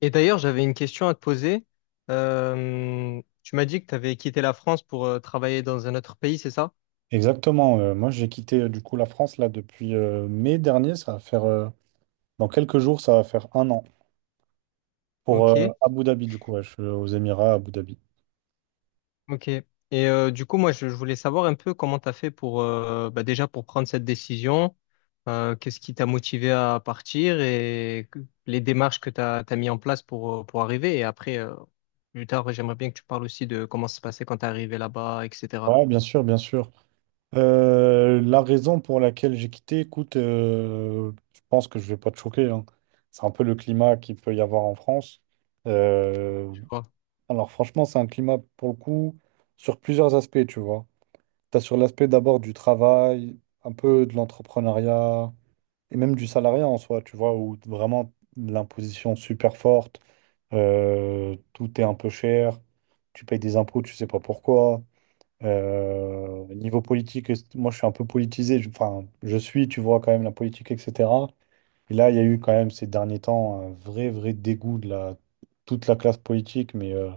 Et d'ailleurs, j'avais une question à te poser. Tu m'as dit que tu avais quitté la France pour travailler dans un autre pays, c'est ça? Exactement. Moi, j'ai quitté du coup la France là depuis mai dernier. Ça va faire dans quelques jours, ça va faire un an pour Ok, Abu Dhabi du coup. Ouais, je suis aux Émirats, à Abu Dhabi. ok. Et du coup, moi, je voulais savoir un peu comment tu as fait pour, bah, déjà pour prendre cette décision, qu'est-ce qui t'a motivé à partir les démarches que tu as, mis en place pour arriver. Et après, plus tard, j'aimerais bien que tu parles aussi de comment ça se passait quand tu es arrivé là-bas, etc. Ouais, bien sûr, bien sûr. La raison pour laquelle j'ai quitté, écoute, je pense que je vais pas te choquer, hein. C'est un peu le climat qu'il peut y avoir en France. Euh, Tu vois. alors franchement, c'est un climat pour le coup sur plusieurs aspects, tu vois. T'as sur l'aspect d'abord du travail, un peu de l'entrepreneuriat et même du salariat en soi, tu vois, où vraiment l'imposition super forte, tout est un peu cher, tu payes des impôts, tu sais pas pourquoi. Niveau politique, moi je suis un peu politisé, enfin je suis, tu vois quand même la politique, etc. Et là, il y a eu quand même ces derniers temps un vrai, vrai dégoût de la, toute la classe politique, mais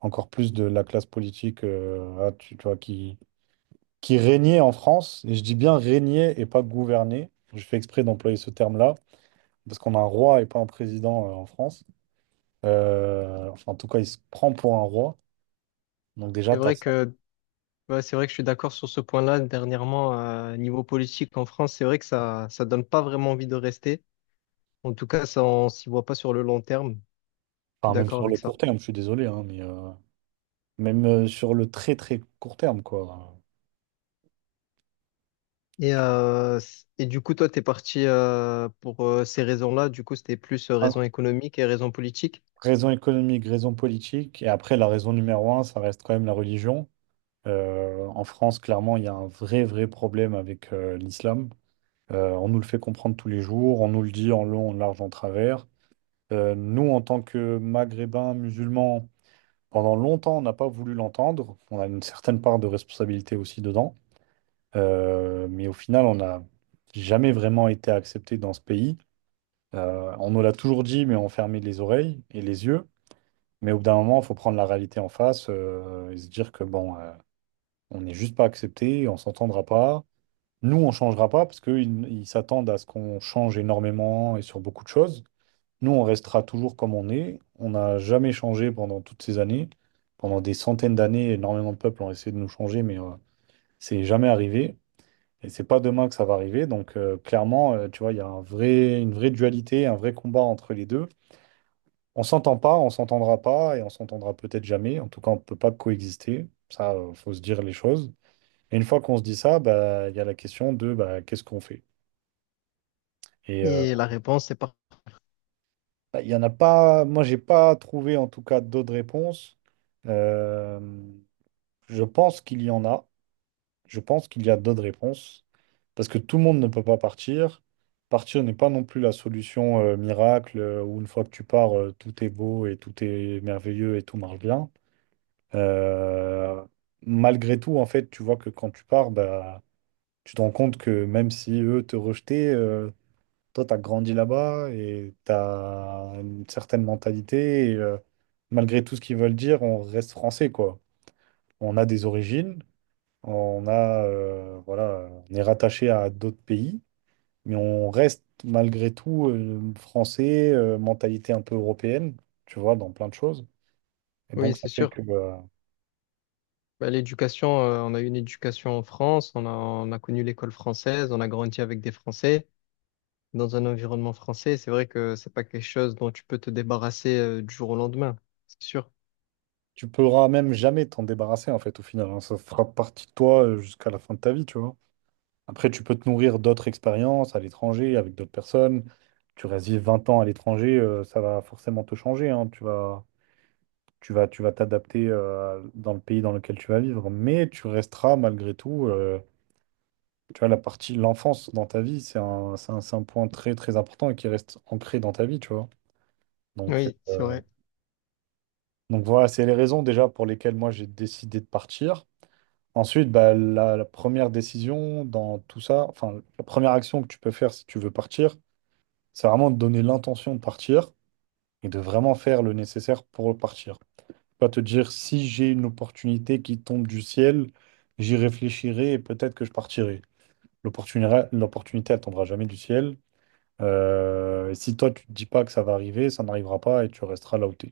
encore plus de la classe politique tu vois, qui régnait en France, et je dis bien régnait et pas gouvernait. Je fais exprès d'employer ce terme-là, parce qu'on a un roi et pas un président en France. Enfin, en tout cas, il se prend pour un roi. Donc déjà, C'est tu as vrai ça. que Ouais, c'est vrai que je suis d'accord sur ce point-là. Dernièrement, niveau politique en France, c'est vrai que ça donne pas vraiment envie de rester. En tout cas, ça, on s'y voit pas sur le long terme. Je suis Enfin, même d'accord sur le avec ça. court terme, je suis désolé, hein, mais, même sur le très très court terme, quoi. Et, et du coup, toi, t'es parti pour ces raisons-là. Du coup, c'était plus Ah, raison économique et raison politique. raison économique, raison politique, et après la raison numéro un, ça reste quand même la religion. En France, clairement, il y a un vrai vrai problème avec l'islam. On nous le fait comprendre tous les jours, on nous le dit en long, en large, en travers. Nous, en tant que Maghrébins musulmans, pendant longtemps, on n'a pas voulu l'entendre. On a une certaine part de responsabilité aussi dedans. Mais au final, on n'a jamais vraiment été accepté dans ce pays. On nous l'a toujours dit, mais on fermait les oreilles et les yeux. Mais au bout d'un moment, il faut prendre la réalité en face, et se dire que bon, on n'est juste pas accepté, on s'entendra pas. Nous, on changera pas parce qu'ils s'attendent à ce qu'on change énormément et sur beaucoup de choses. Nous, on restera toujours comme on est. On n'a jamais changé pendant toutes ces années. Pendant des centaines d'années, énormément de peuples ont essayé de nous changer, mais c'est jamais arrivé. Et c'est pas demain que ça va arriver. Donc, clairement, tu vois, il y a un vrai, une vraie dualité, un vrai combat entre les deux. On s'entend pas, on s'entendra pas et on s'entendra peut-être jamais. En tout cas, on ne peut pas coexister. Ça, faut se dire les choses. Et une fois qu'on se dit ça, bah, il y a la question de bah, qu'est-ce qu'on fait? Et Et la réponse, c'est pas. bah, il y en a pas. Moi, j'ai pas trouvé en tout cas d'autres réponses. Euh, je pense qu'il y en a. Je pense qu'il y a d'autres réponses parce que tout le monde ne peut pas partir. Partir n'est pas non plus la solution miracle, où une fois que tu pars, tout est beau et tout est merveilleux et tout marche bien. Euh, Malgré tout, en fait, tu vois que quand tu pars, bah, tu te rends compte que même si eux te rejetaient, toi, tu as grandi là-bas et tu as une certaine mentalité. Et, malgré tout ce qu'ils veulent dire, on reste français, quoi. On a des origines, on a, voilà, on est rattaché à d'autres pays, mais on reste malgré tout français, mentalité un peu européenne, tu vois, dans plein de choses. Et Oui, donc, ça c'est fait sûr. que. Bah, l'éducation, on a eu une éducation en France. On a connu l'école française. On a grandi avec des Français. Dans un environnement français, c'est vrai que c'est pas quelque chose dont tu peux te débarrasser du jour au lendemain, c'est sûr. Tu pourras même jamais t'en débarrasser, en fait, au final, hein. Ça fera partie de toi jusqu'à la fin de ta vie, tu vois. Après, tu peux te nourrir d'autres expériences à l'étranger, avec d'autres personnes. Tu restes vivre 20 ans à l'étranger, ça va forcément te changer, hein. Tu vas t'adapter, dans le pays dans lequel tu vas vivre. Mais tu resteras, malgré tout, tu vois, la partie, l'enfance dans ta vie, c'est un point très, très important et qui reste ancré dans ta vie, tu vois. Donc, Oui, c'est vrai. Voilà, c'est les raisons déjà pour lesquelles moi j'ai décidé de partir. Ensuite, bah, la première décision dans tout ça, enfin, la première action que tu peux faire si tu veux partir, c'est vraiment de donner l'intention de partir et de vraiment faire le nécessaire pour partir. Pas te dire si j'ai une opportunité qui tombe du ciel, j'y réfléchirai et peut-être que je partirai. L'opportunité, l'opportunité, elle tombera jamais du ciel. Et si toi, tu te dis pas que ça va arriver, ça n'arrivera pas et tu resteras là où t'es.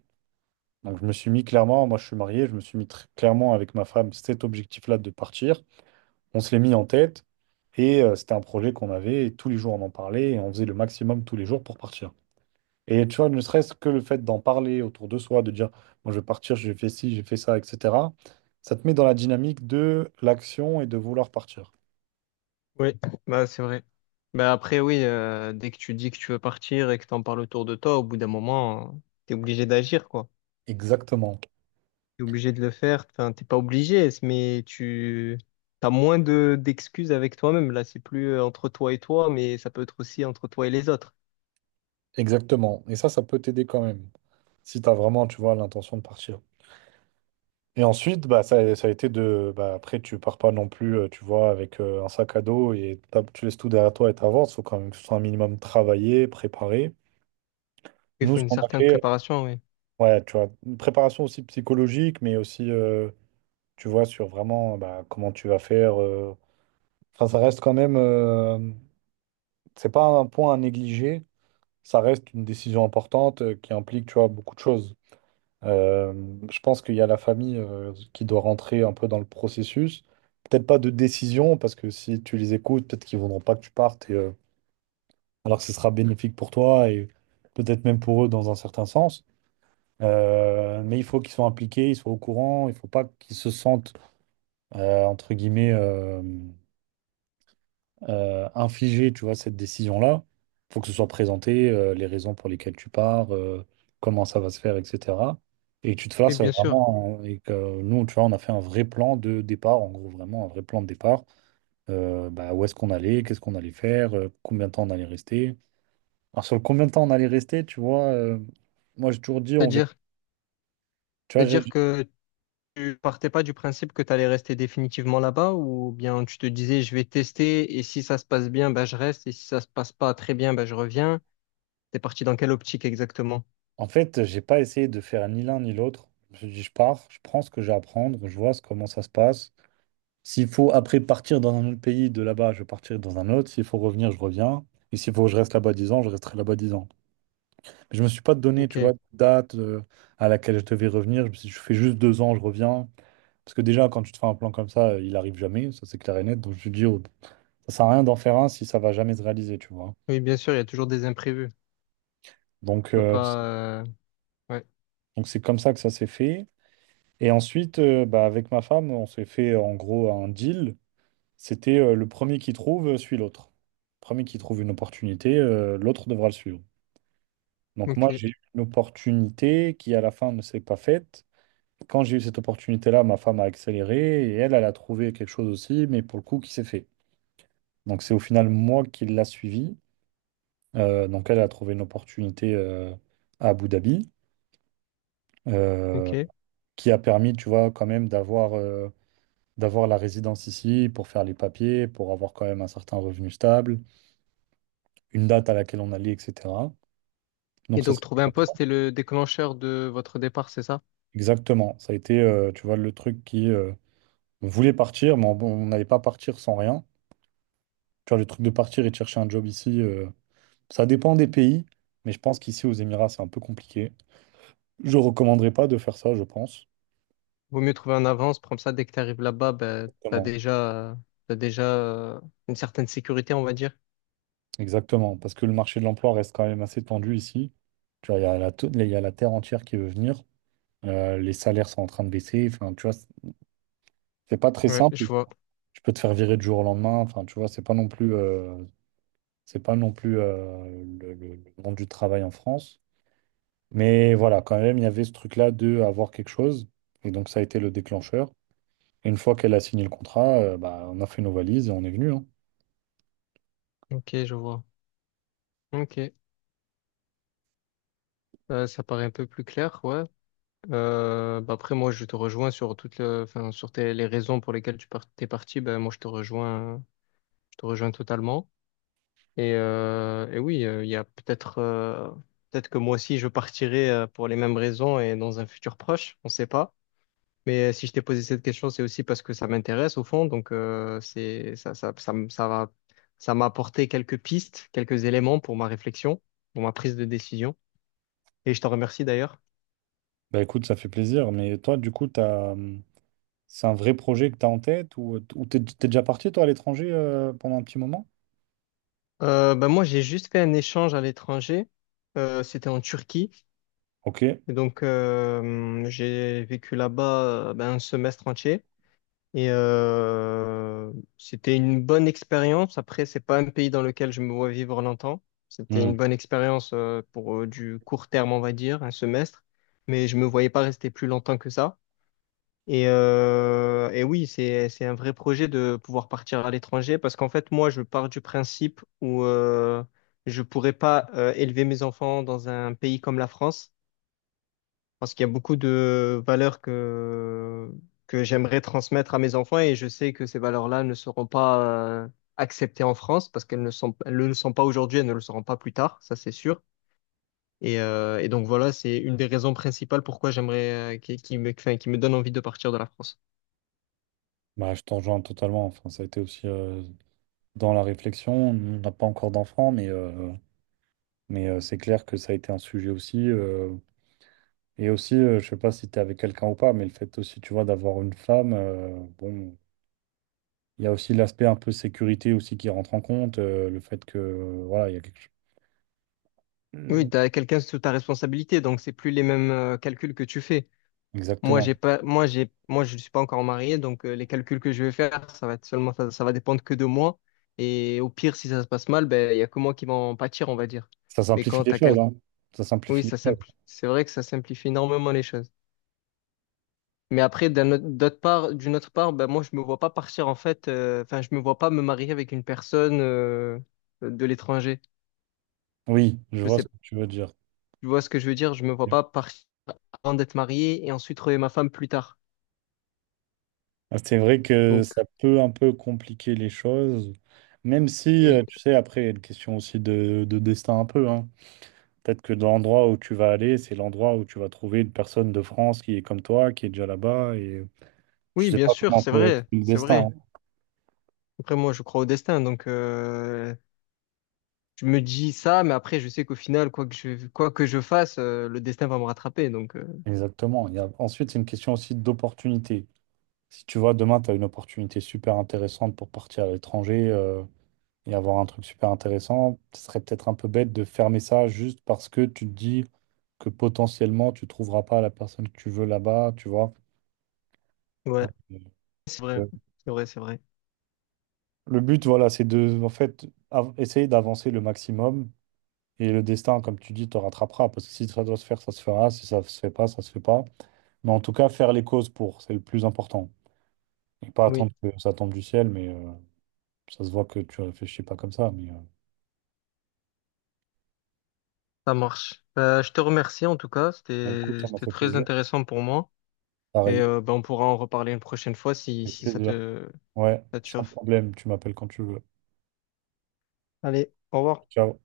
Donc, je me suis mis clairement, moi je suis marié, je me suis mis très clairement avec ma femme cet objectif-là de partir. On se l'est mis en tête et c'était un projet qu'on avait et tous les jours on en parlait et on faisait le maximum tous les jours pour partir. Et tu vois, ne serait-ce que le fait d'en parler autour de soi, de dire, moi je vais partir, j'ai fait ci, j'ai fait ça, etc., ça te met dans la dynamique de l'action et de vouloir partir. Oui, bah c'est vrai. Bah après, oui, dès que tu dis que tu veux partir et que t'en parles autour de toi, au bout d'un moment, t'es obligé d'agir, quoi. Exactement, T'es obligé de le faire. Enfin, t'es pas obligé, mais tu t'as moins de d'excuses avec toi-même. Là, c'est plus entre toi et toi, mais ça peut être aussi entre toi et les autres. exactement. Et ça peut t'aider quand même, si tu as vraiment, tu vois, l'intention de partir. Et ensuite, bah, ça a été de. Bah, après, tu pars pas non plus, tu vois, avec un sac à dos et tu laisses tout derrière toi et t'avances. Il faut quand même que ce soit un minimum travaillé, préparé. Il Nous, faut ce une qu'on a certaine fait, préparation, oui. ouais, tu vois, une préparation aussi psychologique, mais aussi, tu vois, sur vraiment bah, comment tu vas faire. Enfin, ça reste quand même. C'est pas un point à négliger. Ça reste une décision importante, qui implique, tu vois, beaucoup de choses. Euh, je pense qu'il y a la famille qui doit rentrer un peu dans le processus. Peut-être pas de décision, parce que si tu les écoutes, peut-être qu'ils voudront pas que tu partes, et, alors que ce sera bénéfique pour toi et peut-être même pour eux dans un certain sens. Mais il faut qu'ils soient impliqués, ils soient au courant, il faut pas qu'ils se sentent, entre guillemets, infliger, tu vois, cette décision-là. Il faut que ce soit présenté, les raisons pour lesquelles tu pars, comment ça va se faire, etc. Et que tu te Oui, fasses bien sûr. vraiment, et que nous, tu vois, on a fait un vrai plan de départ, en gros, vraiment un vrai plan de départ. Bah, où est-ce qu'on allait, qu'est-ce qu'on allait faire, combien de temps on allait rester. Alors, sur le combien de temps on allait rester, tu vois, moi, j'ai toujours dit, on verra. C'est-à-dire, Tu vois, c'est-à-dire que tu partais pas du principe que tu allais rester définitivement là-bas ou bien tu te disais je vais tester et si ça se passe bien, ben je reste et si ça se passe pas très bien, ben je reviens. T'es parti dans quelle optique exactement? en fait, j'ai pas essayé de faire ni l'un ni l'autre. Je me suis dit, je pars, je prends ce que j'ai à prendre, je vois comment ça se passe. S'il faut après partir dans un autre pays, de là-bas, je partirai dans un autre. S'il faut revenir, je reviens. Et s'il faut que je reste là-bas 10 ans, je resterai là-bas 10 ans. Mais je ne me suis pas donné, tu vois, Ok. de date, à laquelle je devais revenir. Je me suis dit, je fais juste 2 ans, je reviens. Parce que déjà, quand tu te fais un plan comme ça, il arrive jamais, ça c'est clair et net. Donc je me dis, oh, ça sert à rien d'en faire un si ça va jamais se réaliser, tu vois. Oui, bien sûr, il y a toujours des imprévus. Tu Donc peux pas. Ouais. C'est comme ça que ça s'est fait. Et ensuite, bah, avec ma femme, on s'est fait en gros un deal. C'était le premier qui trouve suit l'autre. Le premier qui trouve une opportunité, l'autre devra le suivre. Donc moi, Ok. j'ai eu une opportunité qui, à la fin, ne s'est pas faite. Quand j'ai eu cette opportunité-là, ma femme a accéléré et elle, elle a trouvé quelque chose aussi, mais pour le coup, qui s'est fait. Donc c'est au final moi qui l'a suivi. Donc elle a trouvé une opportunité à Abu Dhabi, euh, Ok. qui a permis, tu vois, quand même d'avoir la résidence ici pour faire les papiers, pour avoir quand même un certain revenu stable. Une date à laquelle on allait, etc. Et Donc ça, donc c'est- trouver un poste est le déclencheur de votre départ, c'est ça? exactement, ça a été, tu vois, le truc qui on voulait partir, mais on n'allait pas partir sans rien. Tu vois, le truc de partir et de chercher un job ici, ça dépend des pays, mais je pense qu'ici aux Émirats, c'est un peu compliqué. Je recommanderais pas de faire ça, je pense. Vaut mieux trouver en avance, comme ça, dès que tu arrives là-bas, ben Exactement, t'as déjà une certaine sécurité, on va dire. exactement, parce que le marché de l'emploi reste quand même assez tendu ici. Tu vois, il y a la, il y a la terre entière qui veut venir. Les salaires sont en train de baisser. Enfin, tu vois, c'est pas très Ouais, simple. je vois. Tu peux te faire virer du jour au lendemain. Enfin, tu vois, c'est pas non plus le, le monde du travail en France. Mais voilà, quand même, il y avait ce truc-là de avoir quelque chose. Et donc, ça a été le déclencheur. Et une fois qu'elle a signé le contrat, bah, on a fait nos valises et on est venu, hein. Ok, je vois. Ok. Ça paraît un peu plus clair, ouais. Bah après, moi, je te rejoins sur toutes le- enfin, les raisons pour lesquelles t'es parti. Bah, moi, je te rejoins totalement. Et oui, il y a peut-être peut-être que moi aussi, je partirai pour les mêmes raisons et dans un futur proche, on ne sait pas. Mais si je t'ai posé cette question, c'est aussi parce que ça m'intéresse au fond. Donc, c'est, ça, m- ça va, ça m'a apporté quelques pistes, quelques éléments pour ma réflexion, pour ma prise de décision. Et je t'en remercie d'ailleurs. Bah écoute, ça fait plaisir. Mais toi, du coup, t'as c'est un vrai projet que tu as en tête ou ou t'es déjà parti, toi, à l'étranger pendant un petit moment? Bah, moi, j'ai juste fait un échange à l'étranger. C'était en Turquie. Ok. Et donc, j'ai vécu là-bas ben, un semestre entier. Et c'était une bonne expérience. Après, c'est pas un pays dans lequel je me vois vivre longtemps. C'était Hmm. une bonne expérience pour du court terme, on va dire, un semestre. Mais je me voyais pas rester plus longtemps que ça. Et oui, c'est un vrai projet de pouvoir partir à l'étranger parce qu'en fait, moi, je pars du principe où je pourrais pas élever mes enfants dans un pays comme la France parce qu'il y a beaucoup de valeurs que j'aimerais transmettre à mes enfants et je sais que ces valeurs-là ne seront pas euh, acceptées en France parce qu'elles ne le sont pas aujourd'hui, elles ne le seront pas plus tard, ça c'est sûr. Et donc voilà, c'est une des raisons principales pourquoi j'aimerais, qui me, enfin, qui me donne envie de partir de la France. Bah, je t'en rejoins totalement. Enfin, ça a été aussi dans la réflexion. On n'a pas encore d'enfants, mais c'est clair que ça a été un sujet aussi. Et aussi, je sais pas si tu es avec quelqu'un ou pas, mais le fait aussi, tu vois, d'avoir une femme, bon, il y a aussi l'aspect un peu sécurité aussi qui rentre en compte, le fait que, voilà, il y a quelque chose. Oui, Mm. tu as quelqu'un sous ta responsabilité, donc c'est plus les mêmes calculs que tu fais. Moi, Exactement. j'ai pas, moi, j'ai, moi, je ne suis pas encore marié, donc les calculs que je vais faire, ça va être seulement, ça va dépendre que de moi. Et au pire, si ça se passe mal, ben, il y a que moi qui vais en pâtir, on va dire. Ça Mais simplifie quand les t'as choses, quel... hein. Ça oui, simplifie les choses. C'est vrai que ça simplifie énormément les choses. Mais après, d'autre part, d'une autre part, ben, moi, je me vois pas partir, en fait, enfin, je me vois pas me marier avec une personne de l'étranger. Oui, je Je vois ce sais. que tu veux dire. Tu vois ce que je veux dire? Je me vois pas partir avant d'être marié et ensuite trouver ma femme plus tard. Ah, c'est vrai que Donc, ça peut un peu compliquer les choses, même si, oui. tu sais, après, il y a une question aussi de destin un peu, hein. Peut-être que dans l'endroit où tu vas aller, c'est l'endroit où tu vas trouver une personne de France qui est comme toi, qui est déjà là-bas, et. Je Oui, sais bien pas sûr, comment c'est on peut être vrai, le c'est destin, vrai. hein. Après, moi, je crois au destin, donc je me dis ça, mais après, je sais qu'au final, quoi que je fasse, le destin va me rattraper. Donc, Exactement. Il y a... Ensuite, c'est une question aussi d'opportunité. Si tu vois, demain, tu as une opportunité super intéressante pour partir à l'étranger et avoir un truc super intéressant, ce serait peut-être un peu bête de fermer ça juste parce que tu te dis que potentiellement, tu trouveras pas la personne que tu veux là-bas, tu vois. ouais, c'est vrai, Euh, c'est vrai, c'est vrai. Le but, voilà, c'est de, en fait, essayer d'avancer le maximum. Et le destin, comme tu dis, te rattrapera. Parce que si ça doit se faire, ça se fera. Si ça se fait pas, ça se fait pas. Mais en tout cas, faire les causes pour, c'est le plus important. Et pas Oui, attendre que ça tombe du ciel, ça se voit que tu réfléchis pas comme ça. Ça marche. Je te remercie en tout cas, Bah, écoute, ça m'a c'était fait très plaisir. intéressant pour moi. Et Pareil, ben, on pourra en reparler une prochaine fois avec si plaisir. Ouais, ça te sans chauffe. problème, tu m'appelles quand tu veux. Allez, au revoir. Ciao.